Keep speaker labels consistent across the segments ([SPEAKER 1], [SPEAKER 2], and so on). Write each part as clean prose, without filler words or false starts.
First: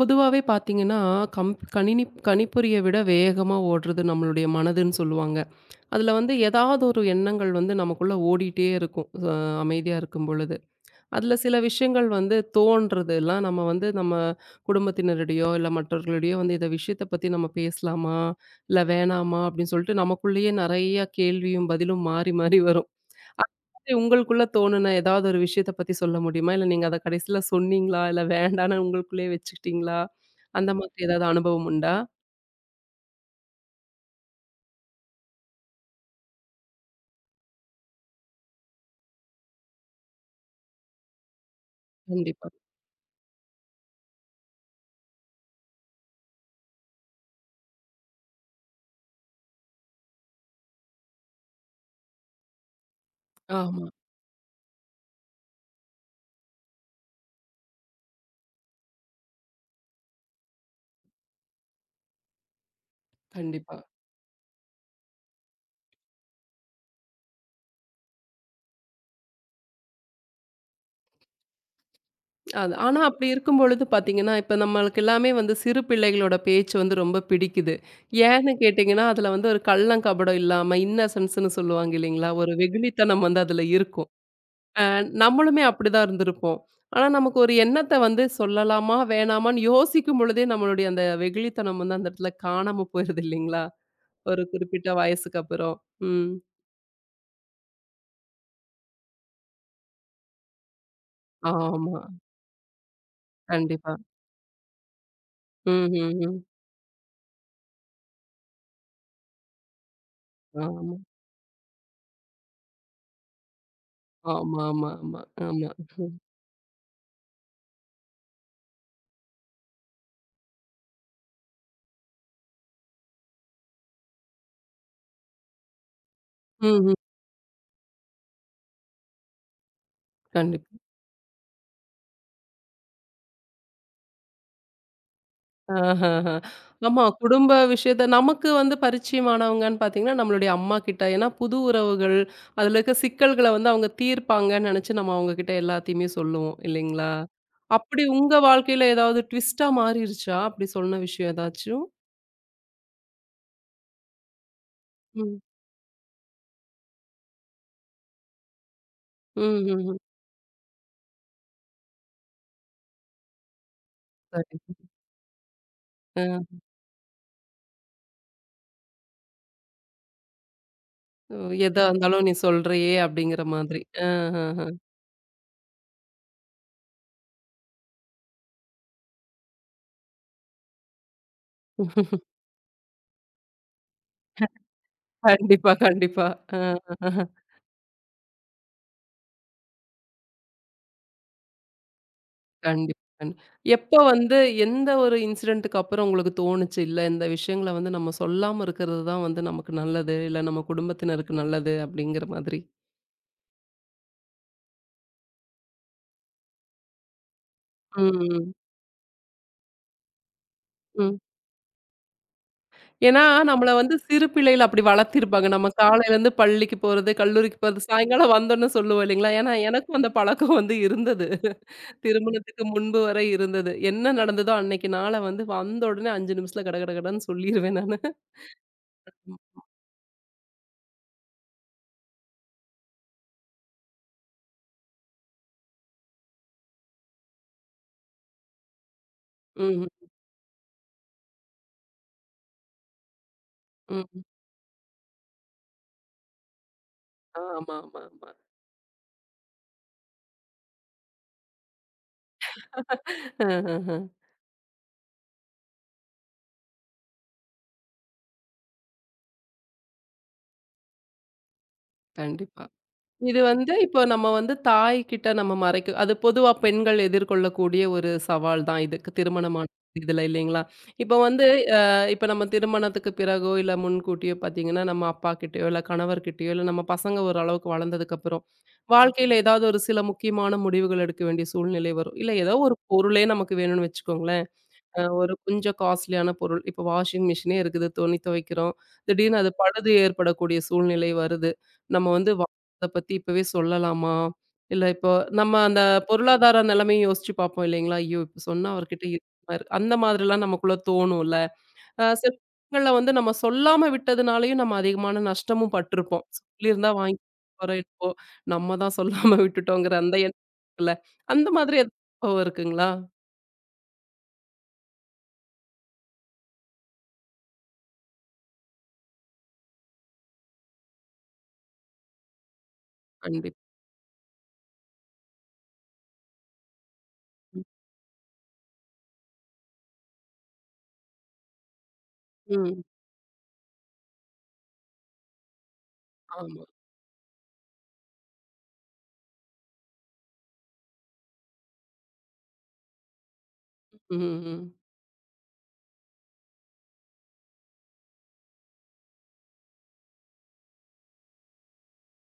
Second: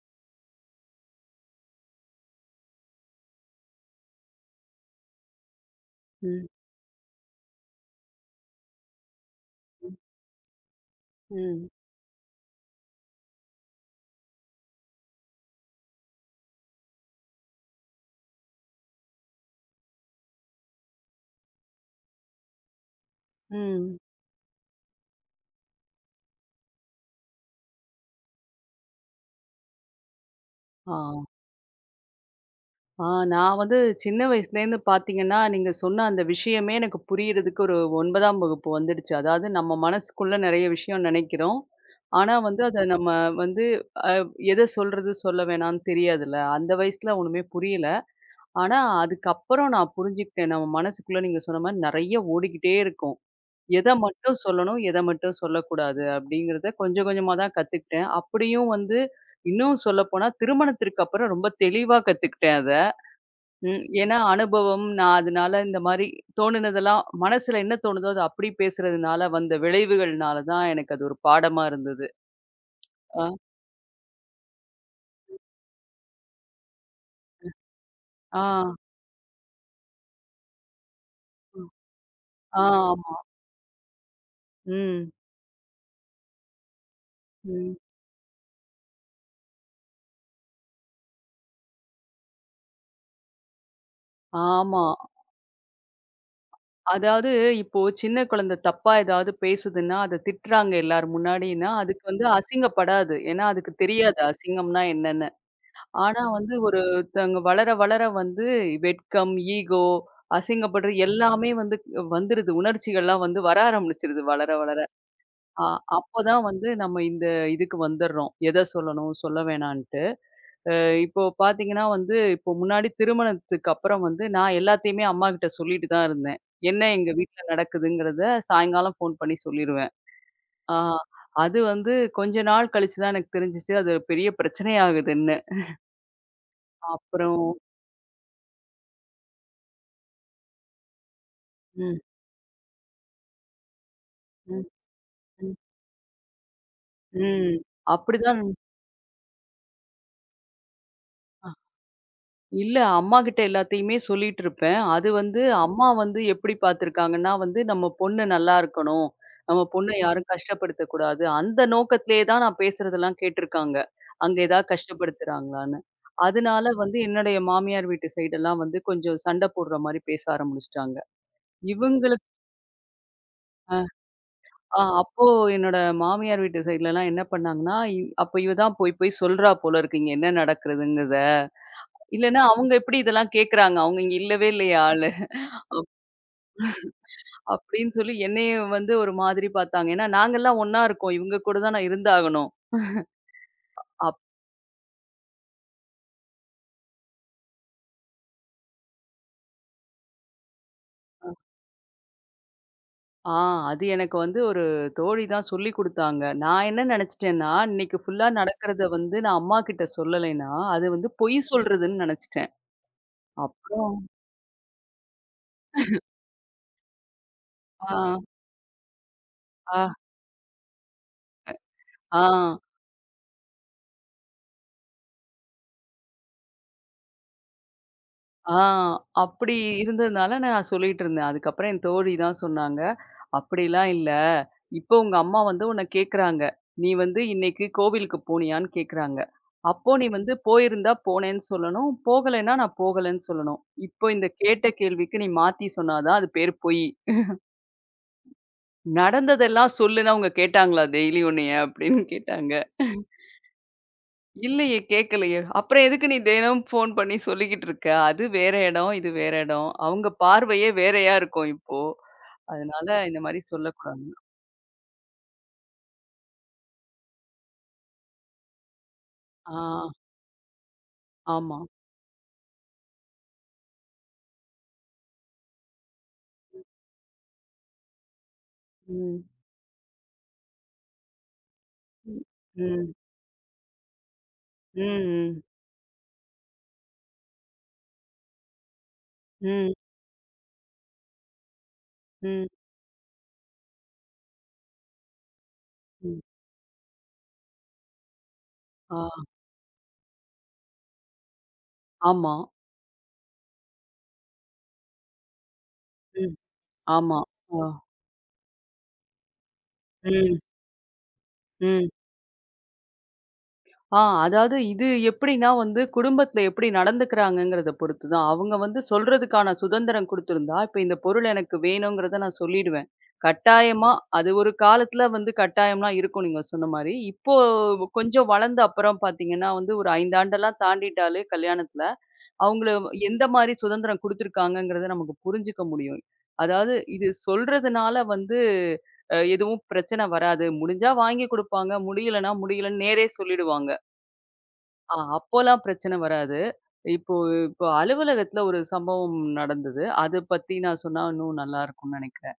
[SPEAKER 1] பொதுவாவே பார்த்தீங்கன்னா, கணினி கணிப்பொறிய விட வேகமா ஓடுறது நம்மளுடைய மனதுன்னு சொல்லுவாங்க. அதுல வந்து
[SPEAKER 2] ம்,
[SPEAKER 1] ஏதாவது ஒரு எண்ணங்கள் வந்து நமக்குள்ள ஓடிட்டே இருக்கும்.
[SPEAKER 2] ம்,
[SPEAKER 1] அமைதியா இருக்கும் பொழுது. அதுல சில
[SPEAKER 2] ம்,
[SPEAKER 1] விஷயங்கள் வந்து தோன்றதெல்லாம் நம்ம குடும்பத்தினரிடையோ, இல்ல மற்றவர்களிடையோ வந்து இத விஷயத்த பத்தி நம்ம பேசலாமா? இல்ல வேணாமா? அப்படின்னு சொல்லிட்டு நமக்குள்ளேயே நெறைய கேள்வியும் பதிலும் மாறி மாறி வரும்.
[SPEAKER 2] ம்.
[SPEAKER 1] உங்களுக்குள்ள தோணுன ஏதாவது ஒரு விஷயத்த பத்தி சொல்ல முடியுமா? இல்ல நீங்க அத கடைசில சொன்னீங்களா? இல்ல வேண்டான்னு உங்களுக்குள்ளயே வச்சுக்கிட்டீங்களா? அந்த
[SPEAKER 2] ஆ,
[SPEAKER 1] மாதிரி ஏதாவது அனுபவம் உண்டா?
[SPEAKER 2] ஆ நான் வந்து சின்ன வயசுலேருந்து பார்த்தீங்கன்னா, நீங்க சொன்ன அந்த விஷயமே எனக்கு புரியறதுக்கு ஒரு 9ஆம் வகுப்பு வந்துடுச்சு. அதாவது நம்ம மனசுக்குள்ள நெறைய விஷயம் நெனைக்கிறோம். ஆனா
[SPEAKER 1] கண்டிப்பா.
[SPEAKER 2] வந்து அத நம்ம வந்து எத சொல்றது, சொல்ல வேணாம்னு தெரியாதுல்ல. அந்த வயசுல ஒண்ணுமே புரியல. ஆனா அதுக்கப்புறம் நான் புரிஞ்சுக்கிட்டேன். நம்ம மனசுக்குள்ள நீங்க சொன்ன மாரி நெறைய ஓடிக்கிட்டே இருக்கும்.
[SPEAKER 1] ஆமா.
[SPEAKER 2] எத மட்டும் சொல்லணும், எத மட்டும் சொல்லக்கூடாது அப்படிங்கிறத கொஞ்சம் கொஞ்சமா தான் கத்துக்கிட்டேன். அப்படியும் வந்து இன்னும் சொல்லப்போனா திருமணத்திற்கு அப்புறம் ரொம்ப தெளிவா கத்துக்கிட்டேன் அத.
[SPEAKER 1] கண்டிப்பா.
[SPEAKER 2] ம். ஏன்னா அனுபவம் நான் அதனால இந்த மாரி தோணுனதெல்லாம் மனசுல என்ன தோணுதோ அத அப்படி பேசுறதுனால வந்த விளைவுகள்னால தான் எனக்கு அது ஒரு பாடமா இருந்தது.
[SPEAKER 1] அது ஆனா அப்படி
[SPEAKER 2] அ,
[SPEAKER 1] இருக்கும்பொழுது பார்த்தீங்கன்னா, இப்ப நம்மளுக்கு எல்லாமே வந்து சிறு பிள்ளைகளோட பேச்சு வந்து ரொம்ப பிடிக்குது. ஏன்னு
[SPEAKER 2] ஆ,
[SPEAKER 1] கேட்டீங்கன்னா, அதுல வந்து ஒரு கள்ளம், கபடம் இல்லாம இன்னசென்ஸ்ன்னு
[SPEAKER 2] ம்.
[SPEAKER 1] சொல்லுவாங்க இல்லைங்களா? ஒரு
[SPEAKER 2] ஆ, ஆமா.
[SPEAKER 1] வெகுளித்தனம் வந்து அதுல இருக்கும்.
[SPEAKER 2] ம்,
[SPEAKER 1] நம்மளுமே அப்படிதான் இருந்திருப்போம். ஆனா, நமக்கு ஒரு
[SPEAKER 2] ம்.
[SPEAKER 1] எண்ணத்த வந்து சொல்லலாமா? வேணாமான்னு யோசிக்கும் பொழுதே நம்மளுடைய அந்த வெகுளித்தனம் வந்து அந்த இடத்துல காணாம போயிருது இல்லைங்களா? ஒரு
[SPEAKER 2] ஆமா.
[SPEAKER 1] குறிப்பிட்ட வயசுக்கு அப்புறம். ம்.
[SPEAKER 2] அதாவது இப்போ சின்ன குழந்தை தப்பா ஏதாவது பேசுதுன்னா, அத திட்டுறாங்க எல்லார் முன்னாடின்னா,
[SPEAKER 1] ஆமா.
[SPEAKER 2] அதுக்கு வந்து அசிங்கப்படாது. ஏன்னா அதுக்கு
[SPEAKER 1] கண்டிப்பா.
[SPEAKER 2] தெரியாது அசிங்கம்னா என்னன்னு.
[SPEAKER 1] ம், ம்,
[SPEAKER 2] ஆனா
[SPEAKER 1] ம்.
[SPEAKER 2] வந்து ஒருத்தவங்க வளர வளர வந்து வெட்கம், ஈகோ, அசிங்கப்படுற
[SPEAKER 1] ஆமா.
[SPEAKER 2] எல்லாமே வந்து வந்துருது. உணர்ச்சிகள்லாம் வந்து வர ஆரம்பிச்சிருது வளர
[SPEAKER 1] ஆமா,
[SPEAKER 2] வளர.
[SPEAKER 1] ஆமா, ஆமா,
[SPEAKER 2] அ
[SPEAKER 1] ஆமா. ம்.
[SPEAKER 2] அப்பதான் வந்து நம்ம இந்த இதுக்கு வந்துர்றோம். எத சொல்லணும், சொல்ல வேணான்ட்டு. அ இப்போ பார்த்தீங்கன்னா வந்து, இப்போ முன்னாடி திருமணத்துக்கு அப்புறம் வந்து, நான் எல்லாத்தையுமே அம்மாகிட்ட சொல்லிட்டு தான் இருந்தேன். என்ன
[SPEAKER 1] ம்ஹ்ம்.
[SPEAKER 2] எங்க வீட்ல நடக்குதுங்கிறத சாயங்காலம் ஃபோன் பண்ணி சொல்லிருவேன். ஆ
[SPEAKER 1] கண்டிப்பா.
[SPEAKER 2] அது வந்து கொஞ்ச நாள் கழிச்சு தான் எனக்கு தெரிஞ்சுச்சு, அது பெரிய பிரச்சனையாகுதுன்னு.
[SPEAKER 1] ஆஹஹ. ஆமா.
[SPEAKER 2] அப்புறம்
[SPEAKER 1] குடும்ப விஷயத்த நமக்கு வந்து பரிச்சயமானவங்கன்னு பார்த்தீங்கன்னா, நம்மளுடைய அம்மா கிட்ட. ஏன்னா, புது
[SPEAKER 2] ம்,
[SPEAKER 1] உறவுகள், அதுல இருக்க சிக்கல்கள வந்து அவங்க
[SPEAKER 2] ம்,
[SPEAKER 1] தீர்ப்பாங்கன்னு நெனச்சு நம்ம அவங்ககிட்ட
[SPEAKER 2] ம்,
[SPEAKER 1] எல்லாத்தையுமே சொல்லுவோம். இல்லைங்களா?
[SPEAKER 2] ம்.
[SPEAKER 1] அப்படி உங்க
[SPEAKER 2] அப்படிதான்
[SPEAKER 1] வாழ்க்கையில ஏதாவது ட்விஸ்ட்டா மாறிருச்சா? அப்படி சொன்ன விஷயம் ஏதாச்சும்?
[SPEAKER 2] இல்ல அம்மாகிட்ட எல்லாத்தையுமே சொல்லிட்டு இருப்பேன். அது
[SPEAKER 1] ம்.
[SPEAKER 2] வந்து அம்மா வந்து எப்படி பார்த்துருக்காங்கன்னா வந்து, நம்ம பொண்ணு நல்லா இருக்கணும். நம்ம பொண்ண
[SPEAKER 1] ம்ஹ்ஹ்ம்.
[SPEAKER 2] யாரும் கஷ்டப்படுத்தக் கூடாது. அந்த நோக்கத்திலேயே தான் நான் பேசுறதெல்லாம் கேட்டுருக்காங்க. அங்க ஏதாவது
[SPEAKER 1] சரி.
[SPEAKER 2] கஷ்டப்படுத்துறாங்களான்னு.
[SPEAKER 1] அ.
[SPEAKER 2] அதனால வந்து என்னுடைய மாமியார் வீட்டு சைடெல்லாம் வந்து கொஞ்சம் சண்டை போடுற மாரி பேச ஆரம்பிச்சுட்டாங்க.
[SPEAKER 1] எதா இருந்தாலும்
[SPEAKER 2] இவங்களுக்கு
[SPEAKER 1] நீ சொல்றியே அப்படிங்கிற
[SPEAKER 2] அ
[SPEAKER 1] மாதிரி. அஹஹ.
[SPEAKER 2] அப்போ என்னோட மாமியார் வீட்டு சைட்லலாம் என்ன பண்ணாங்கன்னா, அப்ப இவ தான் போய் போய் சொல்றா போல இருக்கு, இங்க என்ன நடக்குதுங்கிறத. இல்லன்னா அவங்க எப்படி இதெல்லாம் கேட்கறாங்க? அவங்க இங்க இல்லவே இல்லையா?
[SPEAKER 1] கண்டிப்பா, கண்டிப்பா. அ.
[SPEAKER 2] அப்படின்னு சொல்லி என்னையும் வந்து ஒரு மாதிரி பார்த்தாங்க. ஏன்னா, நாங்கலாம் ஒண்ணா இருக்கோம். இவங்க கூட தான் நான் இருந்தாகணும்.
[SPEAKER 1] கண்டிப்பா. எப்ப
[SPEAKER 2] அப்
[SPEAKER 1] வந்து எந்த ஒரு இன்சிடென்ட்க்கு அப்புறம் உங்களுக்கு தோணுச்சு, இல்ல இந்த விஷயங்கள வந்து நம்ம சொல்லாம இருக்கிறது தான் வந்து நமக்கு நல்லது, இல்ல நம்ம குடும்பத்தினருக்கு நல்லது அப்படிங்கிற மாதிரி?
[SPEAKER 2] ஆ அது எனக்கு வந்து ஒரு தோழி தான் சொல்லிக் குடுத்தாங்க. நான் என்ன நெனச்சுட்டேன்னா, இன்னைக்கு ஃபுல்லா
[SPEAKER 1] ம்.
[SPEAKER 2] நடக்கிறத வந்து நான் அம்மாகிட்ட சொல்லலைன்னா, அது வந்து
[SPEAKER 1] ம்.
[SPEAKER 2] பொய் சொல்றதுன்னு நெனச்சுட்டேன்.
[SPEAKER 1] ஏன்னா நம்மள வந்து
[SPEAKER 2] அப்புறம்
[SPEAKER 1] சிறு பிள்ளையில அப்படி வளர்த்திருப்பாங்க. நம்ம காலையிலேருந்து பள்ளிக்கு போறது, கல்லூரிக்கு போறது,
[SPEAKER 2] ஆ,
[SPEAKER 1] சாயங்காலம் வந்தோனே சொல்லுவோம் இல்லைங்களா? ஏன்னா
[SPEAKER 2] ஆ,
[SPEAKER 1] எனக்கும் அந்த பழக்கம் வந்து இருந்தது.
[SPEAKER 2] ஆ.
[SPEAKER 1] திருமணத்துக்கு முன்பு வரை இருந்தது. என்ன நடந்ததோ அன்னைக்கு நாள வந்து வந்த உடனே 5 நிமிஷத்துல கட கட கடன்னு சொல்லிருவேன் நானு.
[SPEAKER 2] ஆ அப்படி இருந்ததுனால நான் சொல்லிட்டு இருந்தேன். அதுக்கப்புறம் என் தோழி தான் சொன்னாங்க. "அப்படிலாம் இல்ல. இப்போ உங்க அம்மா வந்து உன்ன கேட்குறாங்க. நீ வந்து இன்னைக்கு கோவிலுக்கு போனியான்னு கேட்குறாங்க.
[SPEAKER 1] ம்.
[SPEAKER 2] அப்போ நீ வந்து போயிருந்தா போனேன்னு சொல்லணும். போகலைன்னா நான் போகலைன்னு சொல்லணும்.
[SPEAKER 1] ம்.
[SPEAKER 2] இப்போ இந்த கேட்ட கேள்விக்கு நீ மாத்தி சொன்னா தான் அது பேரு பொய்.
[SPEAKER 1] ஆமா, ஆமா, ஆமா.
[SPEAKER 2] நடந்ததெல்லாம் சொல்லுன்னா அவங்க கேட்டாங்களா டெய்லி உன்னைய?" அப்படின்னு கேட்டாங்க.
[SPEAKER 1] அஹஹ.
[SPEAKER 2] இல்லையே, கேட்கலையே. அப்புறம் எதுக்கு நீ தினமும் ஃபோன் பண்ணி சொல்லிக்கிட்டு இருக்க? அது வேற இடம், இது வேற இடம். அவங்க பார்வையே வேறயா இருக்கும் இப்போ.
[SPEAKER 1] கண்டிப்பா.
[SPEAKER 2] அதனால இந்த
[SPEAKER 1] இது
[SPEAKER 2] மாரி
[SPEAKER 1] வந்து இப்போ
[SPEAKER 2] சொல்லக்கூடாது.
[SPEAKER 1] நம்ம வந்து தாய்கிட்ட நம்ம மறைக்க அது பொதுவா பெண்கள் எதிர்கொள்ளக்கூடிய ஒரு சவால் தான் இதுக்கு திருமணமான
[SPEAKER 2] ஆ,
[SPEAKER 1] இதுல இல்லைங்களா? இப்போ வந்து
[SPEAKER 2] ஆமா.
[SPEAKER 1] அ இப்ப நம்ம திருமணத்துக்கு பிறகோ, இல்ல முன்கூட்டியோ பார்த்தீங்கன்னா, நம்ம அப்பாகிட்டயோ, இல்ல கணவர்கிட்டயோ, இல்ல நம்ம பசங்க ஓரளவுக்கு வளர்ந்ததுக்கப்புறம்,
[SPEAKER 2] ம்,
[SPEAKER 1] வாழ்க்கையில ஏதாவது ஒரு சில முக்கியமான முடிவுகள் எடுக்க வேண்டிய சூழ்நிலை வரும்.
[SPEAKER 2] ம்,
[SPEAKER 1] இல்ல ஏதோ ஒரு
[SPEAKER 2] ம்,
[SPEAKER 1] பொருளே நமக்கு வேணும்னு வச்சுக்கோங்களேன்.
[SPEAKER 2] ம்,
[SPEAKER 1] ஒரு
[SPEAKER 2] ம்,
[SPEAKER 1] கொஞ்சம் காஸ்ட்லியான பொருள். இப்போ வாஷிங் மிஷினே இருக்குது. துணி துவைக்கிறோம். திடீர்னு அது
[SPEAKER 2] ம்,
[SPEAKER 1] பழுது ஏற்படக்கூடிய சூழ்நிலை வருது. நம்ம வந்து
[SPEAKER 2] ம்,
[SPEAKER 1] வாங்குறத பத்தி இப்பவே சொல்லலாமா? இல்ல இப்போ நம்ம அந்த
[SPEAKER 2] ம்.
[SPEAKER 1] பொருளாதார நிலைமையும் யோசிச்சு பார்ப்போம் இல்லைங்களா? ஐயோ! இப்ப சொன்னா
[SPEAKER 2] ஆ,
[SPEAKER 1] அவர்கிட்ட இருக்குமா இருக்கு, அந்த மாதிரிலாம் நமக்குள்ள தோணும்ல. சில
[SPEAKER 2] ஆமா.
[SPEAKER 1] விஷயங்கள்ல வந்து நம்ம சொல்லாம விட்டதுனாலயும் நம்ம அதிகமான நஷ்டமும் பட்டுருப்போம்.
[SPEAKER 2] ம்,
[SPEAKER 1] சொல்லியிருந்தா வாங்கி
[SPEAKER 2] ஆமா. ஆ,
[SPEAKER 1] போறோம் இப்போ நம்ம தான் சொல்லாம விட்டுட்டோங்கிற அந்த
[SPEAKER 2] ம்,
[SPEAKER 1] எண்ணம் இருக்குல்ல. அந்த மாதிரி
[SPEAKER 2] ம்.
[SPEAKER 1] ஏதாவது அனுபவம் இருக்குங்களா?
[SPEAKER 2] அதாவது இது எப்படின்னா வந்து குடும்பத்துல எப்படி நடந்துக்கிறாங்கங்கிறத பொறுத்து தான். அவங்க வந்து சொல்றதுக்கான சுதந்திரம் குடுத்திருந்தா, இப்ப இந்த பொருள் எனக்கு வேணுங்கிறத நான் சொல்லிடுவேன்.
[SPEAKER 1] கண்டிப்பா.
[SPEAKER 2] கட்டாயமா அது ஒரு காலத்துல வந்து கட்டாயம்லாம் இருக்கும் நீங்க சொன்ன மாரி. இப்போ கொஞ்சம் வளர்ந்த அப்புறம் பார்த்தீங்கன்னா வந்து ஒரு 5 ஆண்டெல்லாம் தாண்டிட்டாலே கல்யாணத்துல, அவங்கள
[SPEAKER 1] ம்.
[SPEAKER 2] எந்த மாரி சுதந்திரம் குடுத்துருக்காங்கங்கிறத நமக்கு புரிஞ்சுக்க முடியும்.
[SPEAKER 1] ஆமா.
[SPEAKER 2] அதாவது இது சொல்றதுனால வந்து எதுவும் பிரச்சனை வராது. முடிஞ்சா வாங்கி குடுப்பாங்க, முடியலன்னா முடியலன்னு நேரே சொல்லிடுவாங்க.
[SPEAKER 1] ம், ம்.
[SPEAKER 2] அப்போலாம் பிரச்சனை வராது. இப்போ இப்போ அலுவலகத்தில ஒரு சம்பவம் நடந்தது. அத பத்தி நான் சொன்னா இன்னும் நல்லா இருக்கும்னு நெனைக்கிறேன்.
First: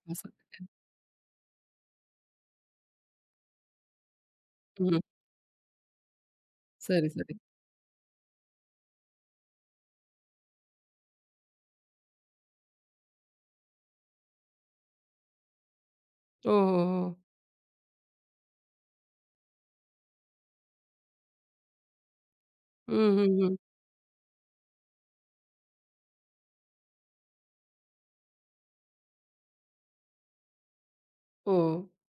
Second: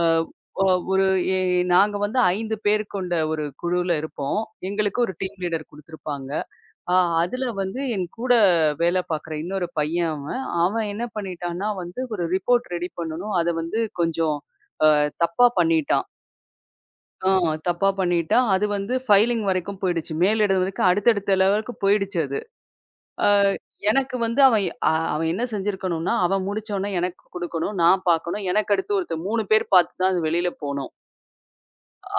[SPEAKER 2] அ
[SPEAKER 1] சார்.
[SPEAKER 2] ஒ ஒரு எ நாங்க வந்து 5 பேர் கொண்ட ஒரு குழுவுல இருப்போம். எங்களுக்கு
[SPEAKER 1] ம்.
[SPEAKER 2] ஒரு டீம் லீடர் குடுத்துருப்பாங்க. அ
[SPEAKER 1] சரி, சரி.
[SPEAKER 2] அதுல வந்து என் கூட வேலை பார்க்குற இன்னொரு பையன் அவன். அவன் என்ன பண்ணிட்டான்னா வந்து ஒரு ரிப்போர்ட் ரெடி பண்ணணும். அத வந்து கொஞ்சம் அ தப்பா பண்ணிட்டான்.
[SPEAKER 1] ஓ! ஓ! ஓ!
[SPEAKER 2] ஆ தப்பா பண்ணிட்டான். அது வந்து ஃபைலிங் வரைக்கும் போயிடுச்சு. மேலிடம் வரைக்கும் அடுத்தடுத்த லெவலுக்கு போயிடுச்சு அது.
[SPEAKER 1] ம், ம், ம்.
[SPEAKER 2] எனக்கு வந்து அவன் எ- அ அவன் என்ன செஞ்சிருக்கணும்னா, அவன் முடிச்சோனே எனக்கு குடுக்கணும். நான் பார்க்கணும். எனக்கு அடுத்து ஒருத்தர் 3 பேர் பார்த்து தான் அது வெளில போனோம்.
[SPEAKER 1] ஓ!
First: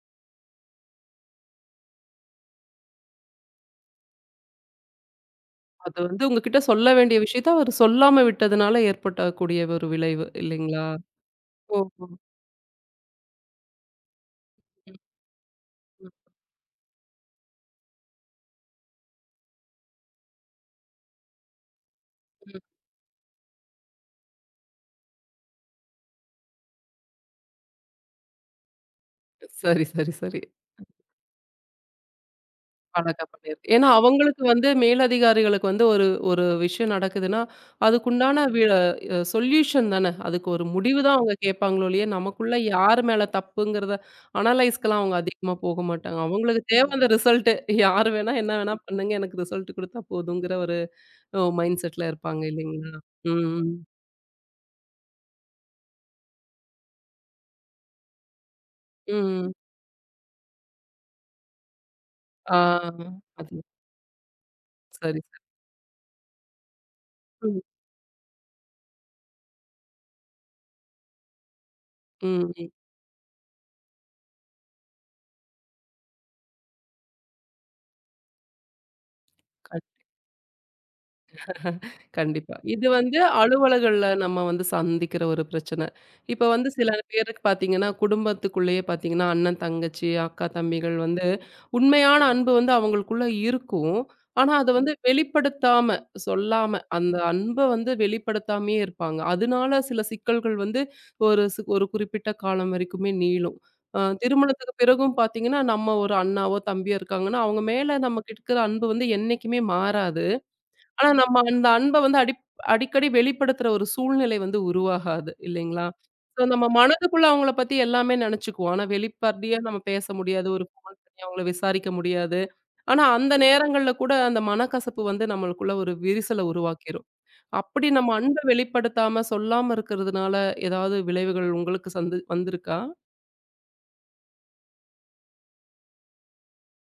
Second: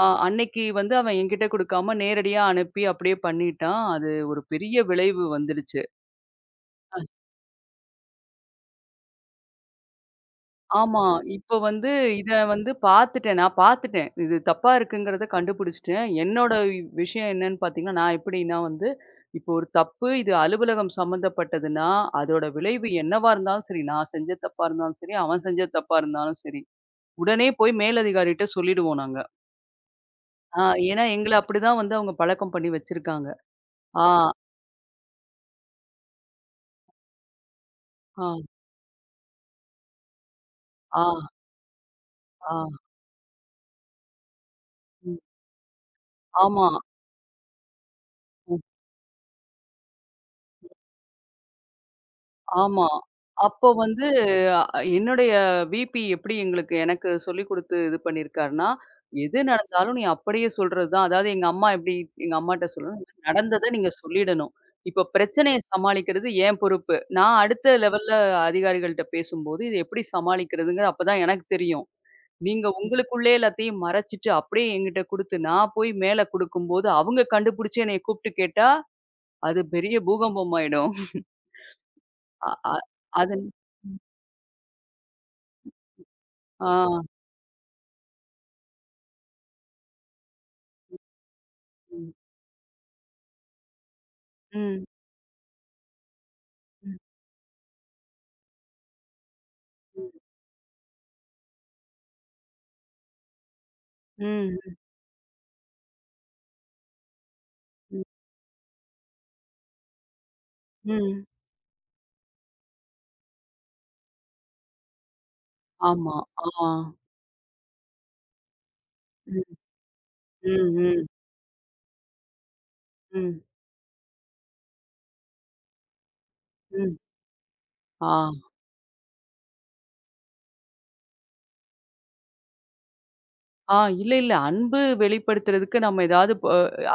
[SPEAKER 2] அன்னைக்கு வந்து அவன் என்கிட்ட குடுக்காம நேரடியா அனுப்பி அப்படியே பண்ணிட்டான். அது ஒரு பெரிய விளைவு வந்துடுச்சு.
[SPEAKER 1] அது வந்து உங்ககிட்ட சொல்ல வேண்டிய விஷயத்த அவர் சொல்லாம விட்டதுனால ஏற்படக்கூடிய ஒரு விளைவு இல்லைங்களா?
[SPEAKER 2] ஆமா. இப்ப வந்து
[SPEAKER 1] ஓஹோ!
[SPEAKER 2] இத வந்து பார்த்துட்டேன். நான் பார்த்துட்டேன். இது தப்பா
[SPEAKER 1] ம்,
[SPEAKER 2] இருக்குங்கிறத கண்டுபிடிச்சுட்டேன்.
[SPEAKER 1] ம்.
[SPEAKER 2] விஷயம் என்னன்னு பார்த்தீங்கன்னா, நான் எப்படின்னா வந்து, இப்போ ஒரு தப்பு இது அலுவலகம் சம்மந்தப்பட்டதுன்னா, அதோட விளைவு என்னவா இருந்தாலும் சரி, நான் செஞ்ச தப்பா இருந்தாலும் சரி, அவன் செஞ்ச தப்பா இருந்தாலும் சரி, உடனே போய் மேலதிகாரிட்ட சொல்லிடுவோம் நாங்க.
[SPEAKER 1] சரி, சரி, சரி.
[SPEAKER 2] ஆ ஏன்னா எங்கள அப்படிதான் வந்து அவங்க பழக்கம் பண்ணி வச்சிருக்காங்க.
[SPEAKER 1] பழக்கம் பண்ணிருக்கு. ஏன்னா
[SPEAKER 2] ஆ,
[SPEAKER 1] அவங்களுக்கு வந்து மேலதிகாரிகளுக்கு வந்து ஒரு ஒரு விஷயம் நடக்குதுன்னா,
[SPEAKER 2] ஆ,
[SPEAKER 1] அதுக்குண்டான வி அ சொல்யூஷன் தானே. அதுக்கு ஒரு முடிவு
[SPEAKER 2] ஆ,
[SPEAKER 1] தான் அவங்க கேட்பாங்களோ ஒழிய,
[SPEAKER 2] ஆ.
[SPEAKER 1] நமக்குள்ள யார் மேல தப்புங்கிறத அனலைஸ்க்கலாம் அவங்க
[SPEAKER 2] ம்.
[SPEAKER 1] அதிகமா போக மாட்டாங்க. அவங்களுக்கு
[SPEAKER 2] ஆமா.
[SPEAKER 1] தேவை அந்த ரிசல்ட்டு. யார் வேணா என்ன
[SPEAKER 2] ம்.
[SPEAKER 1] வேணா பண்ணுங்க. எனக்கு ரிசல்ட் குடுத்தா போதுங்கிற ஒரு மைண்ட் செட்ல இருப்பாங்க
[SPEAKER 2] ஆமா.
[SPEAKER 1] இல்லைங்களா? ம்,
[SPEAKER 2] அப்போ
[SPEAKER 1] ம்.
[SPEAKER 2] வந்து அ என்னுடைய விபி எப்படி எனக்கு சொல்லிக் குடுத்து இது பண்ணியிருக்காருன்னா, எது
[SPEAKER 1] ம்.
[SPEAKER 2] நடந்தாலும் நீ அப்படியே சொல்றது தான். அதாவது எங்க
[SPEAKER 1] ஆ.
[SPEAKER 2] அம்மாட்ட சொல்லணும்,
[SPEAKER 1] அது
[SPEAKER 2] நடந்தத நீங்க சொல்லிடணும். இப்போ
[SPEAKER 1] சரி, சரி.
[SPEAKER 2] பிரச்சனைய சமாளிக்கிறது என் பொறுப்பு. நான்
[SPEAKER 1] ம்,
[SPEAKER 2] அடுத்த லெவல்ல அதிகாரிகள்ட்ட பேசும்போது, இத எப்படி சமாளிக்கிறதுங்கிறது அப்பதான் எனக்கு தெரியும்.
[SPEAKER 1] ம், ம்.
[SPEAKER 2] நீங்க
[SPEAKER 1] கண்டிப்பா.
[SPEAKER 2] உங்களுக்குள்ளே எல்லாத்தையும் மறைச்சுட்டு, அப்படியே என்கிட்ட குடுத்து, நான் போய் மேல குடுக்கும்போது, அவங்க கண்டுபிடிச்சு என்னைய கூப்பிட்டு கேட்டா, அது பெரிய பூகம்பம் ஆயிடும். அ
[SPEAKER 1] கண்டிப்பா.
[SPEAKER 2] அ
[SPEAKER 1] இது வந்து
[SPEAKER 2] அது
[SPEAKER 1] அலுவலகங்கள்ல நம்ம வந்து சந்திக்கிற ஒரு பிரச்சனை. இப்ப வந்து சில
[SPEAKER 2] ஆ.
[SPEAKER 1] பேருக்கு பார்த்தீங்கன்னா, குடும்பத்துக்குள்ளேயே பார்த்தீங்கன்னா, அண்ணன், தங்கச்சி, அக்கா, தம்பிகள் வந்து
[SPEAKER 2] ம்.
[SPEAKER 1] உண்மையான அன்பு வந்து அவங்களுக்குள்ள இருக்கும். ஆனா, அத
[SPEAKER 2] ம்.
[SPEAKER 1] வந்து வெளிப்படுத்தாம, சொல்லாம
[SPEAKER 2] ம்.
[SPEAKER 1] அந்த அன்ப வந்து வெளிப்படுத்தாமயே இருப்பாங்க. அதனால சில
[SPEAKER 2] ம்.
[SPEAKER 1] சிக்கல்கள் வந்து ஒரு குறிப்பிட்ட காலம் வரைக்குமே நீளும்.
[SPEAKER 2] ம்.
[SPEAKER 1] திருமணத்துக்கு பிறகும் பார்த்தீங்கன்னா, நம்ம ஒரு அண்ணாவோ, தம்பியோ இருக்காங்கன்னா, அவங்க மேல
[SPEAKER 2] ம்.
[SPEAKER 1] நமக்கு இருக்கிற அன்பு வந்து என்னைக்குமே மாறாது. ஆனா
[SPEAKER 2] ம்.
[SPEAKER 1] நம்ம அந்த அன்ப வந்து அடிக்கடி வெளிப்படுத்துற ஒரு சூழ்நிலை வந்து உருவாகாது இல்லைங்களா?
[SPEAKER 2] ஆமா.
[SPEAKER 1] சோ
[SPEAKER 2] ஆ.
[SPEAKER 1] நம்ம மனதுக்குள்ள அவங்கள பத்தி எல்லாமே நெனச்சுக்குவோம். ஆனா
[SPEAKER 2] ம்.
[SPEAKER 1] வெளிப்படையா நம்ம பேச முடியாது. ஒரு
[SPEAKER 2] ம்.
[SPEAKER 1] ஃபோன்
[SPEAKER 2] ம்.
[SPEAKER 1] பண்ணி அவங்கள விசாரிக்க முடியாது. ஆனா அந்த
[SPEAKER 2] ம்.
[SPEAKER 1] நேரங்கள்ல கூட அந்த மனக்கசப்பு வந்து நம்மளுக்குள்ள ஒரு விரிசல
[SPEAKER 2] ம்.
[SPEAKER 1] உருவாக்கிரும். அப்படி நம்ம
[SPEAKER 2] ஆ.
[SPEAKER 1] அன்ப வெளிப்படுத்தாம, சொல்லாம இருக்கிறதுனால ஏதாவது விளைவுகள் உங்களுக்கு சந்து வந்திருக்கா?
[SPEAKER 2] ஆ இல்ல, இல்ல. அன்பு வெளிப்படுத்துறதுக்கு நம்ம ஏதாவது ப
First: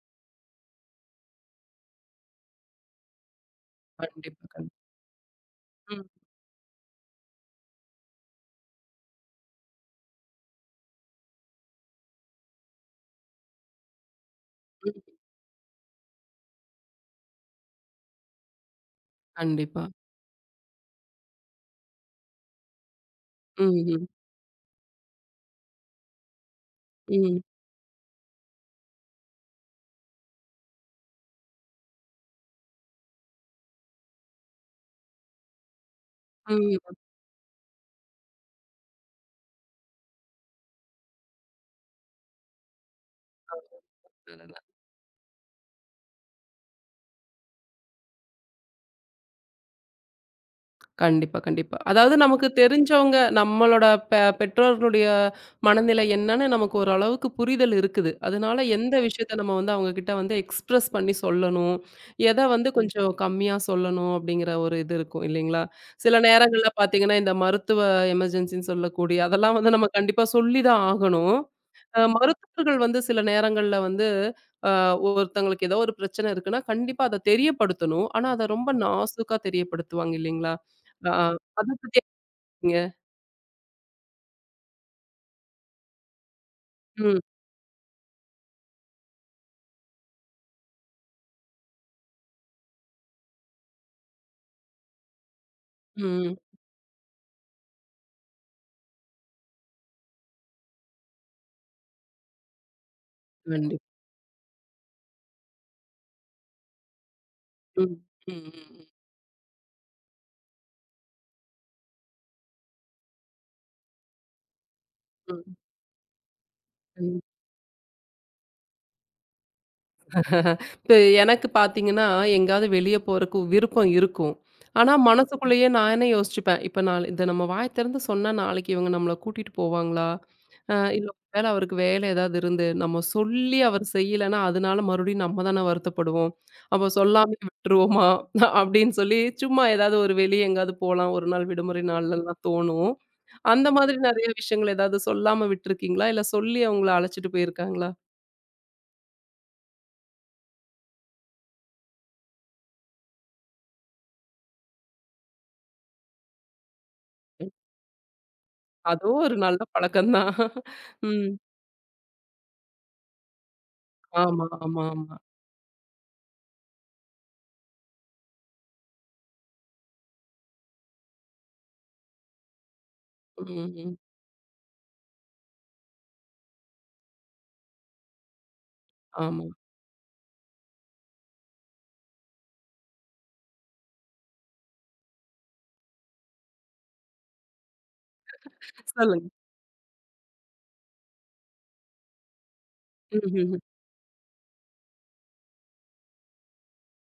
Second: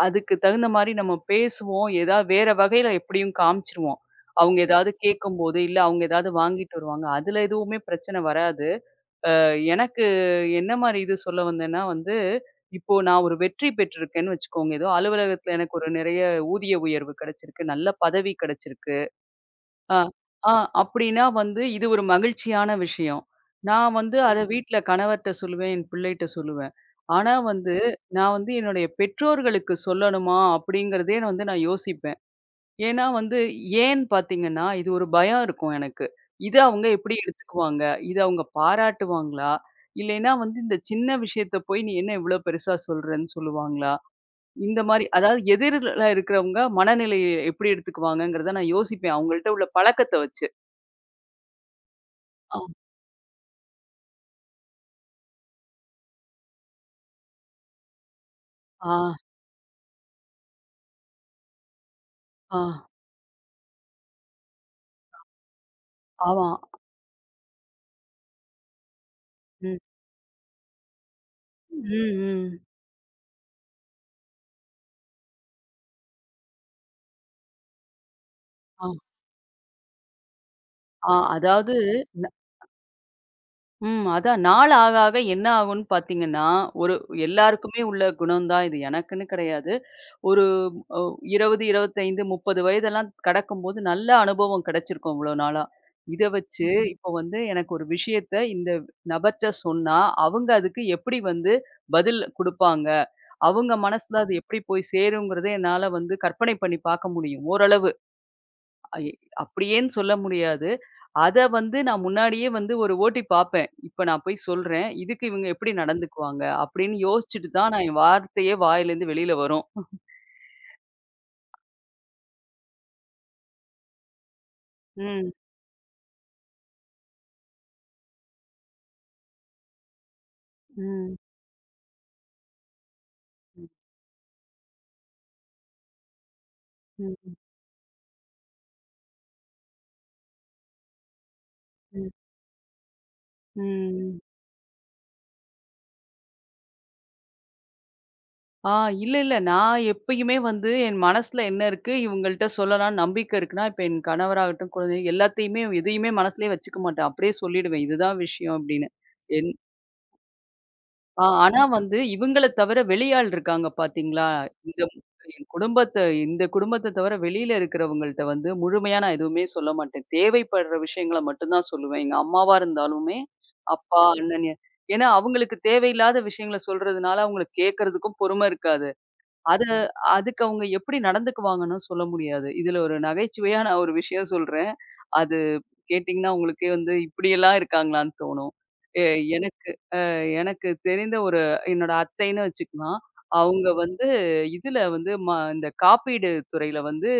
[SPEAKER 2] அதுக்கு தகுந்த மாரி நம்ம பேசுவோம். ஏதாவது வேற வகையில எப்படியும் காமிச்சுருவோம்.
[SPEAKER 1] கண்டிப்பா,
[SPEAKER 2] அவங்க
[SPEAKER 1] கண்டிப்பா.
[SPEAKER 2] ஏதாவது கேட்கும்போது, இல்ல அவங்க
[SPEAKER 1] ம்,
[SPEAKER 2] ஏதாவது வாங்கிட்டு வருவாங்க. அதுல எதுவுமே பிரச்சனை வராது. அ எனக்கு என்ன மாரி இது சொல்ல வந்தேன்னா வந்து, இப்போ நான் ஒரு வெற்றி பெற்றிருக்கேன்னு வச்சுக்கோங்க. ஏதோ
[SPEAKER 1] ம்.
[SPEAKER 2] அலுவலகத்துல எனக்கு ஒரு நிறைய ஊதிய உயர்வு கிடைச்சிருக்கு. நல்ல பதவி கிடைச்சிருக்கு.
[SPEAKER 1] கண்டிப்பா.
[SPEAKER 2] ஆ, ஆ அப்படின்னா வந்து இது ஒரு மகிழ்ச்சியான விஷயம்.
[SPEAKER 1] ம்,
[SPEAKER 2] நான்
[SPEAKER 1] ம்.
[SPEAKER 2] வந்து அத ஆமா. வீட்ல கணவர்ட்ட சொல்லுவேன், என் பிள்ளைட்ட சொல்லுவேன். ஆனா வந்து ம். நான் வந்து என்னுடைய பெற்றோர்களுக்கு சொல்லணுமா? அப்படிங்கிறதே வந்து நான் யோசிப்பேன். ஏன்னா வந்து ஏன்னு பார்த்தீங்கன்னா, இது ஒரு பயம் இருக்கும் எனக்கு. இத அவங்க
[SPEAKER 1] ம்,
[SPEAKER 2] எப்படி எடுத்துக்குவாங்க? இத அவங்க பாராட்டுவாங்களா? இல்லைன்னா வந்து இந்த சின்ன விஷயத்த போய் நீ என்ன இவ்ளோ பெருசா சொல்றன்னு சொல்லுவாங்களா?
[SPEAKER 1] ம்.
[SPEAKER 2] இந்த மாரி அதாவது எதிர்ல இருக்கிறவங்க மனநிலைய எப்படி எடுத்துக்குவாங்கங்கிறத நான் யோசிப்பேன். அவங்கள்ட்ட உள்ள பழக்கத்த வச்சு.
[SPEAKER 1] கண்டிப்பா, கண்டிப்பா. அதாவது நமக்கு
[SPEAKER 2] ஆ,
[SPEAKER 1] தெரிஞ்சவங்க, நம்மளோட பெற்றோர்களுடைய மனநிலை என்னன்னு நமக்கு ஓரளவுக்கு புரிதல் இருக்குது. அதனால
[SPEAKER 2] ஆ,
[SPEAKER 1] எந்த விஷயத்த நம்ம வந்து அவங்க கிட்ட வந்து எக்ஸ்பிரஸ் பண்ணி சொல்லணும். எத
[SPEAKER 2] ஆ,
[SPEAKER 1] வந்து கொஞ்சம் கம்மியா சொல்லணும் அப்படிங்கிற ஒரு இது இருக்கும் இல்லைங்களா? சில
[SPEAKER 2] ஆமா.
[SPEAKER 1] நேரங்கள்ல பார்த்தீங்கன்னா, இந்த மருத்துவ எமர்ஜென்சின்னு சொல்லக்கூடிய அதெல்லாம் வந்து
[SPEAKER 2] ம்,
[SPEAKER 1] நம்ம கண்டிப்பா சொல்லி தான் ஆகணும்.
[SPEAKER 2] ம், ம்.
[SPEAKER 1] மருத்துவர்கள் வந்து சில நேரங்கள்ல வந்து, அ ஒருத்தங்களுக்கு ஏதோ ஒரு பிரச்சனை இருக்குன்னா, கண்டிப்பா அத தெரியப்படுத்தணும். ஆனா, அத ரொம்ப
[SPEAKER 2] ஆ,
[SPEAKER 1] நாசூக்கா தெரியப்படுத்துவாங்க இல்லைங்களா? அ
[SPEAKER 2] ஆ
[SPEAKER 1] அத
[SPEAKER 2] அதாவது
[SPEAKER 1] பத்தி
[SPEAKER 2] ந
[SPEAKER 1] நீங்க
[SPEAKER 2] ம். அதான் நாள் ஆக ஆக என்ன ஆகும்ன்னு பார்த்தீங்கன்னா, ஒரு
[SPEAKER 1] ம்,
[SPEAKER 2] எல்லாருக்குமே உள்ள குணம் தான் இது. எனக்குன்னு கிடையாது. ஒரு அ 20, 25, 30 வயதெல்லாம் கடக்கும்போது நல்ல அனுபவம் கிடைச்சிருக்கும் இவ்வளோ நாளா. இத
[SPEAKER 1] ம்.
[SPEAKER 2] வச்சு இப்போ வந்து எனக்கு ஒரு விஷயத்த இந்த நபர்ட்ட சொன்னா, அவங்க அதுக்கு எப்படி வந்து பதில் குடுப்பாங்க? அவங்க
[SPEAKER 1] கண்டிப்பா.
[SPEAKER 2] மனசுல அது எப்படி போய் சேருங்கிறத என்னால வந்து கற்பனை பண்ணி பார்க்க முடியும் ஓரளவு.
[SPEAKER 1] ம், ம்,
[SPEAKER 2] ஐ அப்படியேன்னு சொல்ல முடியாது. அத வந்து நான் முன்னாடியே வந்து ஒரு ஓட்டி பார்ப்பேன். இப்ப நான் போய் சொல்றேன். இதுக்கு இவங்க
[SPEAKER 1] ம்,
[SPEAKER 2] எப்படி நடந்துக்குவாங்க? அப்படின்னு
[SPEAKER 1] ம், ம்.
[SPEAKER 2] யோசிச்சுட்டு தான் நான் என் வார்த்தையே வாயிலேருந்து வெளியில வரும்.
[SPEAKER 1] இப்ப எனக்கு பார்த்தீங்கன்னா, எங்கேயாவது வெளிய போறக்கு விருப்பம் இருக்கும். ஆனா,
[SPEAKER 2] ம்.
[SPEAKER 1] மனசுக்குள்ளேயே நான் என்ன யோசிச்சுப்பேன், இப்ப நாளை இத நம்ம வாய திறந்து சொன்னா நாளைக்கு இவங்க நம்மள கூட்டிட்டு போவாங்களா? இல்ல
[SPEAKER 2] ம்.
[SPEAKER 1] வேள அவருக்கு வேலை ஏதாவது இருந்து, நம்ம சொல்லி அவர் செய்யலன்னா, அதனால மறுபடியும் நம்ம தானே வருத்தப்படுவோம். அப்போ
[SPEAKER 2] ம்.
[SPEAKER 1] சொல்லாமயே விட்டுருவோமா? அப்படின்னு சொல்லி சும்மா ஏதாவது ஒரு வெளிய எங்கேயாவது போலாம். ஒரு நாள் விடுமுறை
[SPEAKER 2] ம்.
[SPEAKER 1] நாள்லலாம் தோணும். அந்த மாதிரி
[SPEAKER 2] ம்.
[SPEAKER 1] நெறைய விஷயங்கள் ஏதாவது சொல்லாம விட்டுருக்கீங்களா? இல்ல சொல்லி அவங்கள அழைச்சிட்டு போயிருக்காங்களா?
[SPEAKER 2] ஆ இல்ல, இல்ல. நான் எப்பயுமே வந்து என் மனசுல என்ன இருக்கு, இவங்கள்ட்ட சொல்லலாம்ன்னு நம்பிக்கை இருக்குன்னா, இப்ப என் கணவராகட்டும், குழந்தை எல்லாத்தையுமே எதையுமே மனசுலயே வச்சுக்க மாட்டேன். அப்படியே சொல்லிடுவேன். இதுதான் விஷயம் அப்படின்னு.
[SPEAKER 1] அதுவும் ஒரு நல்ல பழக்கம் தான். ம்.
[SPEAKER 2] ஆனா வந்து இவங்கள தவிர வெளியாள் இருக்காங்க பார்த்தீங்களா?
[SPEAKER 1] ஆமா,
[SPEAKER 2] இந்த
[SPEAKER 1] ஆமா, ஆமா.
[SPEAKER 2] என் குடும்பத்த இந்த குடும்பத்த தவிர வெளியில இருக்கிறவங்கள்ட்ட வந்து முழுமையா நான் எதுவுமே சொல்ல மாட்டேன். தேவைப்படுற விஷயங்கள மட்டும் தான் சொல்லுவேன். எங்க அம்மாவா இருந்தாலுமே,
[SPEAKER 1] ம், ம்.
[SPEAKER 2] அப்பா, அண்ணன் எ- ஏன்னா அவங்களுக்கு தேவையில்லாத விஷயங்கள சொல்றதுனால அவங்களுக்கு கேட்கறதுக்கும் பொறுமை இருக்காது.
[SPEAKER 1] ஆமா.
[SPEAKER 2] அது அதுக்கு அவங்க எப்படி நடந்துக்குவாங்கன்னு சொல்ல முடியாது. இதுல ஒரு நகைச்சுவையா நான் ஒரு விஷயம் சொல்றேன். அது கேட்டீங்கன்னா, உங்களுக்கே வந்து இப்படியெல்லாம் இருக்காங்களான்னு தோணும். எ
[SPEAKER 1] சொல்லுங்க.
[SPEAKER 2] எனக்கு எனக்கு தெரிந்த ஒரு என்னோட அத்தைன்னு வச்சுக்கலாம்.
[SPEAKER 1] ம், ம். ம்.
[SPEAKER 2] அவங்க வந்து இதுல வந்து இந்த காப்பீடு துறையில வந்து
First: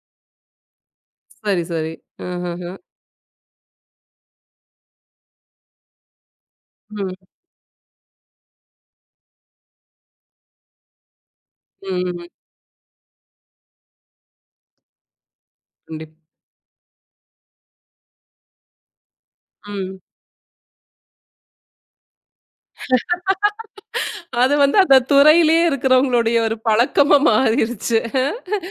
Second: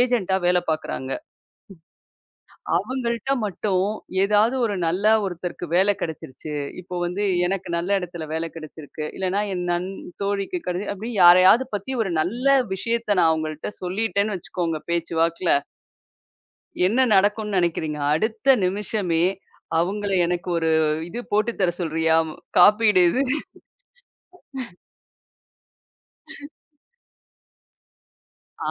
[SPEAKER 2] ஏஜென்ட்டா வேல பார்க்குறாங்க.
[SPEAKER 1] சரி, சரி. அஹஹ.
[SPEAKER 2] அவங்கள்ட்ட மட்டும் ஏதாவது ஒரு நல்ல ஒருத்தருக்கு வேல கிடைச்சிருச்சு. இப்போ
[SPEAKER 1] ம்,
[SPEAKER 2] வந்து எனக்கு நல்ல இடத்துல வேல கிடைச்சிருக்கு. இல்லன்னா என் நண் தோழிக்கு கிடை அப்படின்னு யாரையாவது பத்தி
[SPEAKER 1] ம்,
[SPEAKER 2] ஒரு
[SPEAKER 1] ம்.
[SPEAKER 2] நல்ல விஷயத்த நான் அவங்கள்ட்ட சொல்லிட்டேன்னு வச்சுக்கோங்க பேச்சு வாக்குல.
[SPEAKER 1] கண்டிப்பா.
[SPEAKER 2] என்ன நடக்கும்னு நினைக்கிறீங்க? அடுத்த நிமிஷமே
[SPEAKER 1] ம்.
[SPEAKER 2] அவங்கள எனக்கு ஒரு இது போட்டு தர சொல்றியா? காப்பீடு இது.
[SPEAKER 1] அது வந்து அந்த துறையிலேயே இருக்கிறவங்களுடைய ஒரு பழக்கமா மாறிருச்சு.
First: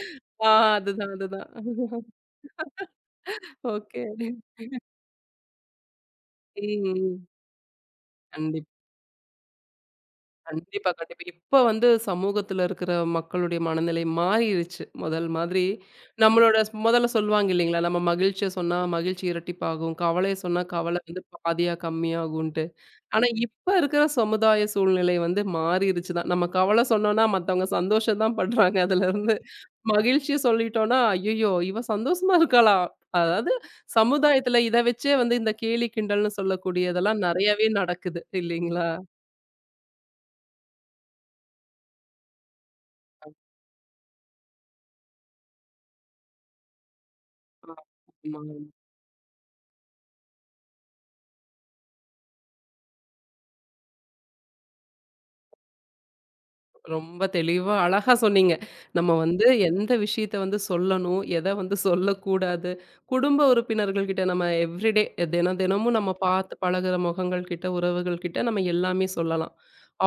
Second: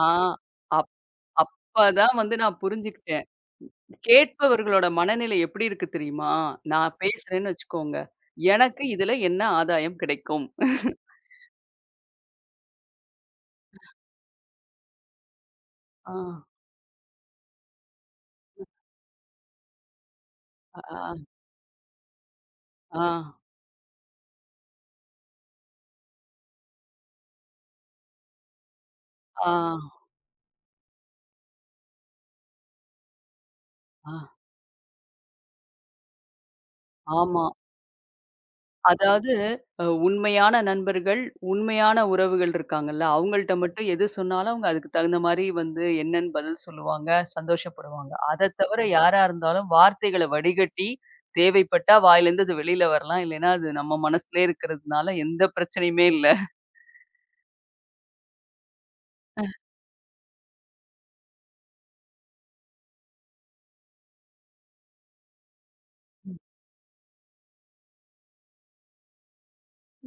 [SPEAKER 2] ஆ.
[SPEAKER 1] ஆ அதுதான், அதுதான்.
[SPEAKER 2] அப்பதான் வந்து நான் புரிஞ்சுக்கிட்டேன்.
[SPEAKER 1] ஓகே.
[SPEAKER 2] கேட்பவர்களோட மனநிலை எப்படி இருக்கு தெரியுமா?
[SPEAKER 1] ம்,
[SPEAKER 2] நான்
[SPEAKER 1] ம்.
[SPEAKER 2] பேசுறேன்னு வச்சுக்கோங்க.
[SPEAKER 1] கண்டிப்
[SPEAKER 2] எனக்கு இதுல என்ன ஆதாயம் கிடைக்கும்?
[SPEAKER 1] கண்டிப்பா, கண்டிப்பா. இப்ப வந்து சமூகத்துல இருக்கிற மக்களுடைய மனநிலை மாறிருச்சு. முதல் மாதிரி
[SPEAKER 2] ஆ,
[SPEAKER 1] நம்மளோட முதல்ல சொல்லுவாங்க இல்லைங்களா? நம்ம மகிழ்ச்சிய சொன்னா மகிழ்ச்சி இரட்டிப்பாகும். கவலைய சொன்னா கவலை
[SPEAKER 2] ஆ,
[SPEAKER 1] வந்து பாதியா கம்மியாகும்.
[SPEAKER 2] ஆ,
[SPEAKER 1] ஆனா, இப்ப இருக்கிற சமுதாய சூழ்நிலை வந்து மாறிருச்சு தான். நம்ம கவலை சொன்னோம்னா, மத்தவங்க சந்தோஷம் தான் படுறாங்க அதுலருந்து.
[SPEAKER 2] ஆ,
[SPEAKER 1] மகிழ்ச்சிய சொல்லிட்டோம்னா, "ஐயய்யோ! இவ சந்தோஷமா இருக்காளா?" அதாவது
[SPEAKER 2] ஆ,
[SPEAKER 1] சமுதாயத்துல இத வச்சே வந்து இந்த கேலி கிண்டல்னு சொல்லக்கூடியதெல்லாம்
[SPEAKER 2] ஆமா.
[SPEAKER 1] நெறையவே நடக்குது இல்லைங்களா?
[SPEAKER 2] அதாவது உண்மையான நண்பர்கள், உண்மையான உறவுகள் இருக்காங்கல்ல. அவங்கள்ட்ட மட்டும் எது சொன்னாலும் அவங்க அதுக்கு தகுந்த மாரி வந்து என்னன்னு பதில் சொல்லுவாங்க, சந்தோஷப்படுவாங்க. அத
[SPEAKER 1] ஆமா.
[SPEAKER 2] தவிர யாரா இருந்தாலும் வார்த்தைகள வடிகட்டி, தேவைப்பட்டா வாயிலேருந்து அது வெளியில வரலாம். இல்லைன்னா, அது நம்ம மனசுலயே இருக்கிறதுனால எந்த பிரச்சனையுமே இல்ல.
[SPEAKER 1] ரொம்ப தெளிவா, அழகா சொன்னீங்க. நம்ம வந்து எந்த விஷயத்த வந்து சொல்லணும், எத வந்து சொல்லக்கூடாது. குடும்ப உறுப்பினர்கள் கிட்ட நம்ம எவ்ரிடே தினம் தினமும் நம்ம பார்த்து பழகுற முகங்கள் கிட்ட, உறவுகள் கிட்ட நம்ம எல்லாமே சொல்லலாம்.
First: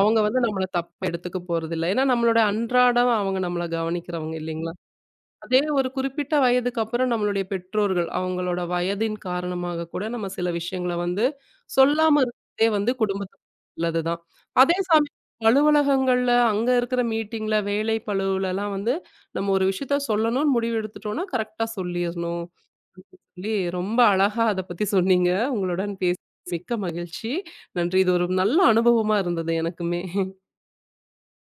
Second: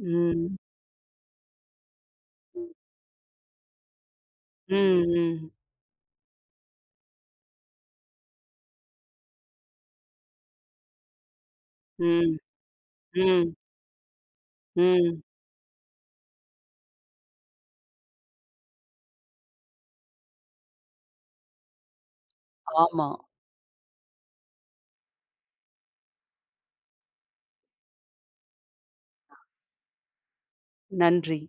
[SPEAKER 1] அவங்க வந்து நம்மள தப்பா எடுத்துக்க போறதில்ல. ஏன்னா நம்மளோட அன்றாடம் அவங்க நம்மள கவனிக்கிறவங்க இல்லைங்களா?
[SPEAKER 2] ம், ம்.
[SPEAKER 1] அதே ஒரு குறிப்பிட்ட வயதுக்கு அப்புறம் நம்மளுடைய பெற்றோர்கள், அவங்களோட வயதின் காரணமாக கூட நம்ம சில விஷயங்கள வந்து சொல்லாம
[SPEAKER 2] ம்.
[SPEAKER 1] இருக்கிறதே வந்து குடும்பத்துக்கு
[SPEAKER 2] ம்.
[SPEAKER 1] நல்லதுதான். அதே சமயம்
[SPEAKER 2] ம்.
[SPEAKER 1] அலுவலகங்கள்ல, அங்க இருக்கிற மீட்டிங்ல, வேலை பளுவுலலாம் வந்து நம்ம ஒரு விஷயத்த சொல்லணும்னு முடிவு எடுத்துட்டோம்னா, கரெக்ட்டா சொல்லிறணும்.
[SPEAKER 2] ஆமா.
[SPEAKER 1] சொல்லி ரொம்ப அழகா அத பத்தி சொன்னீங்க. உங்களுடன் பேசி மிக்க மகிழ்ச்சி. நன்றி. இது ஒரு நல்ல அனுபவமா இருந்தது எனக்குமே.
[SPEAKER 2] நன்றி.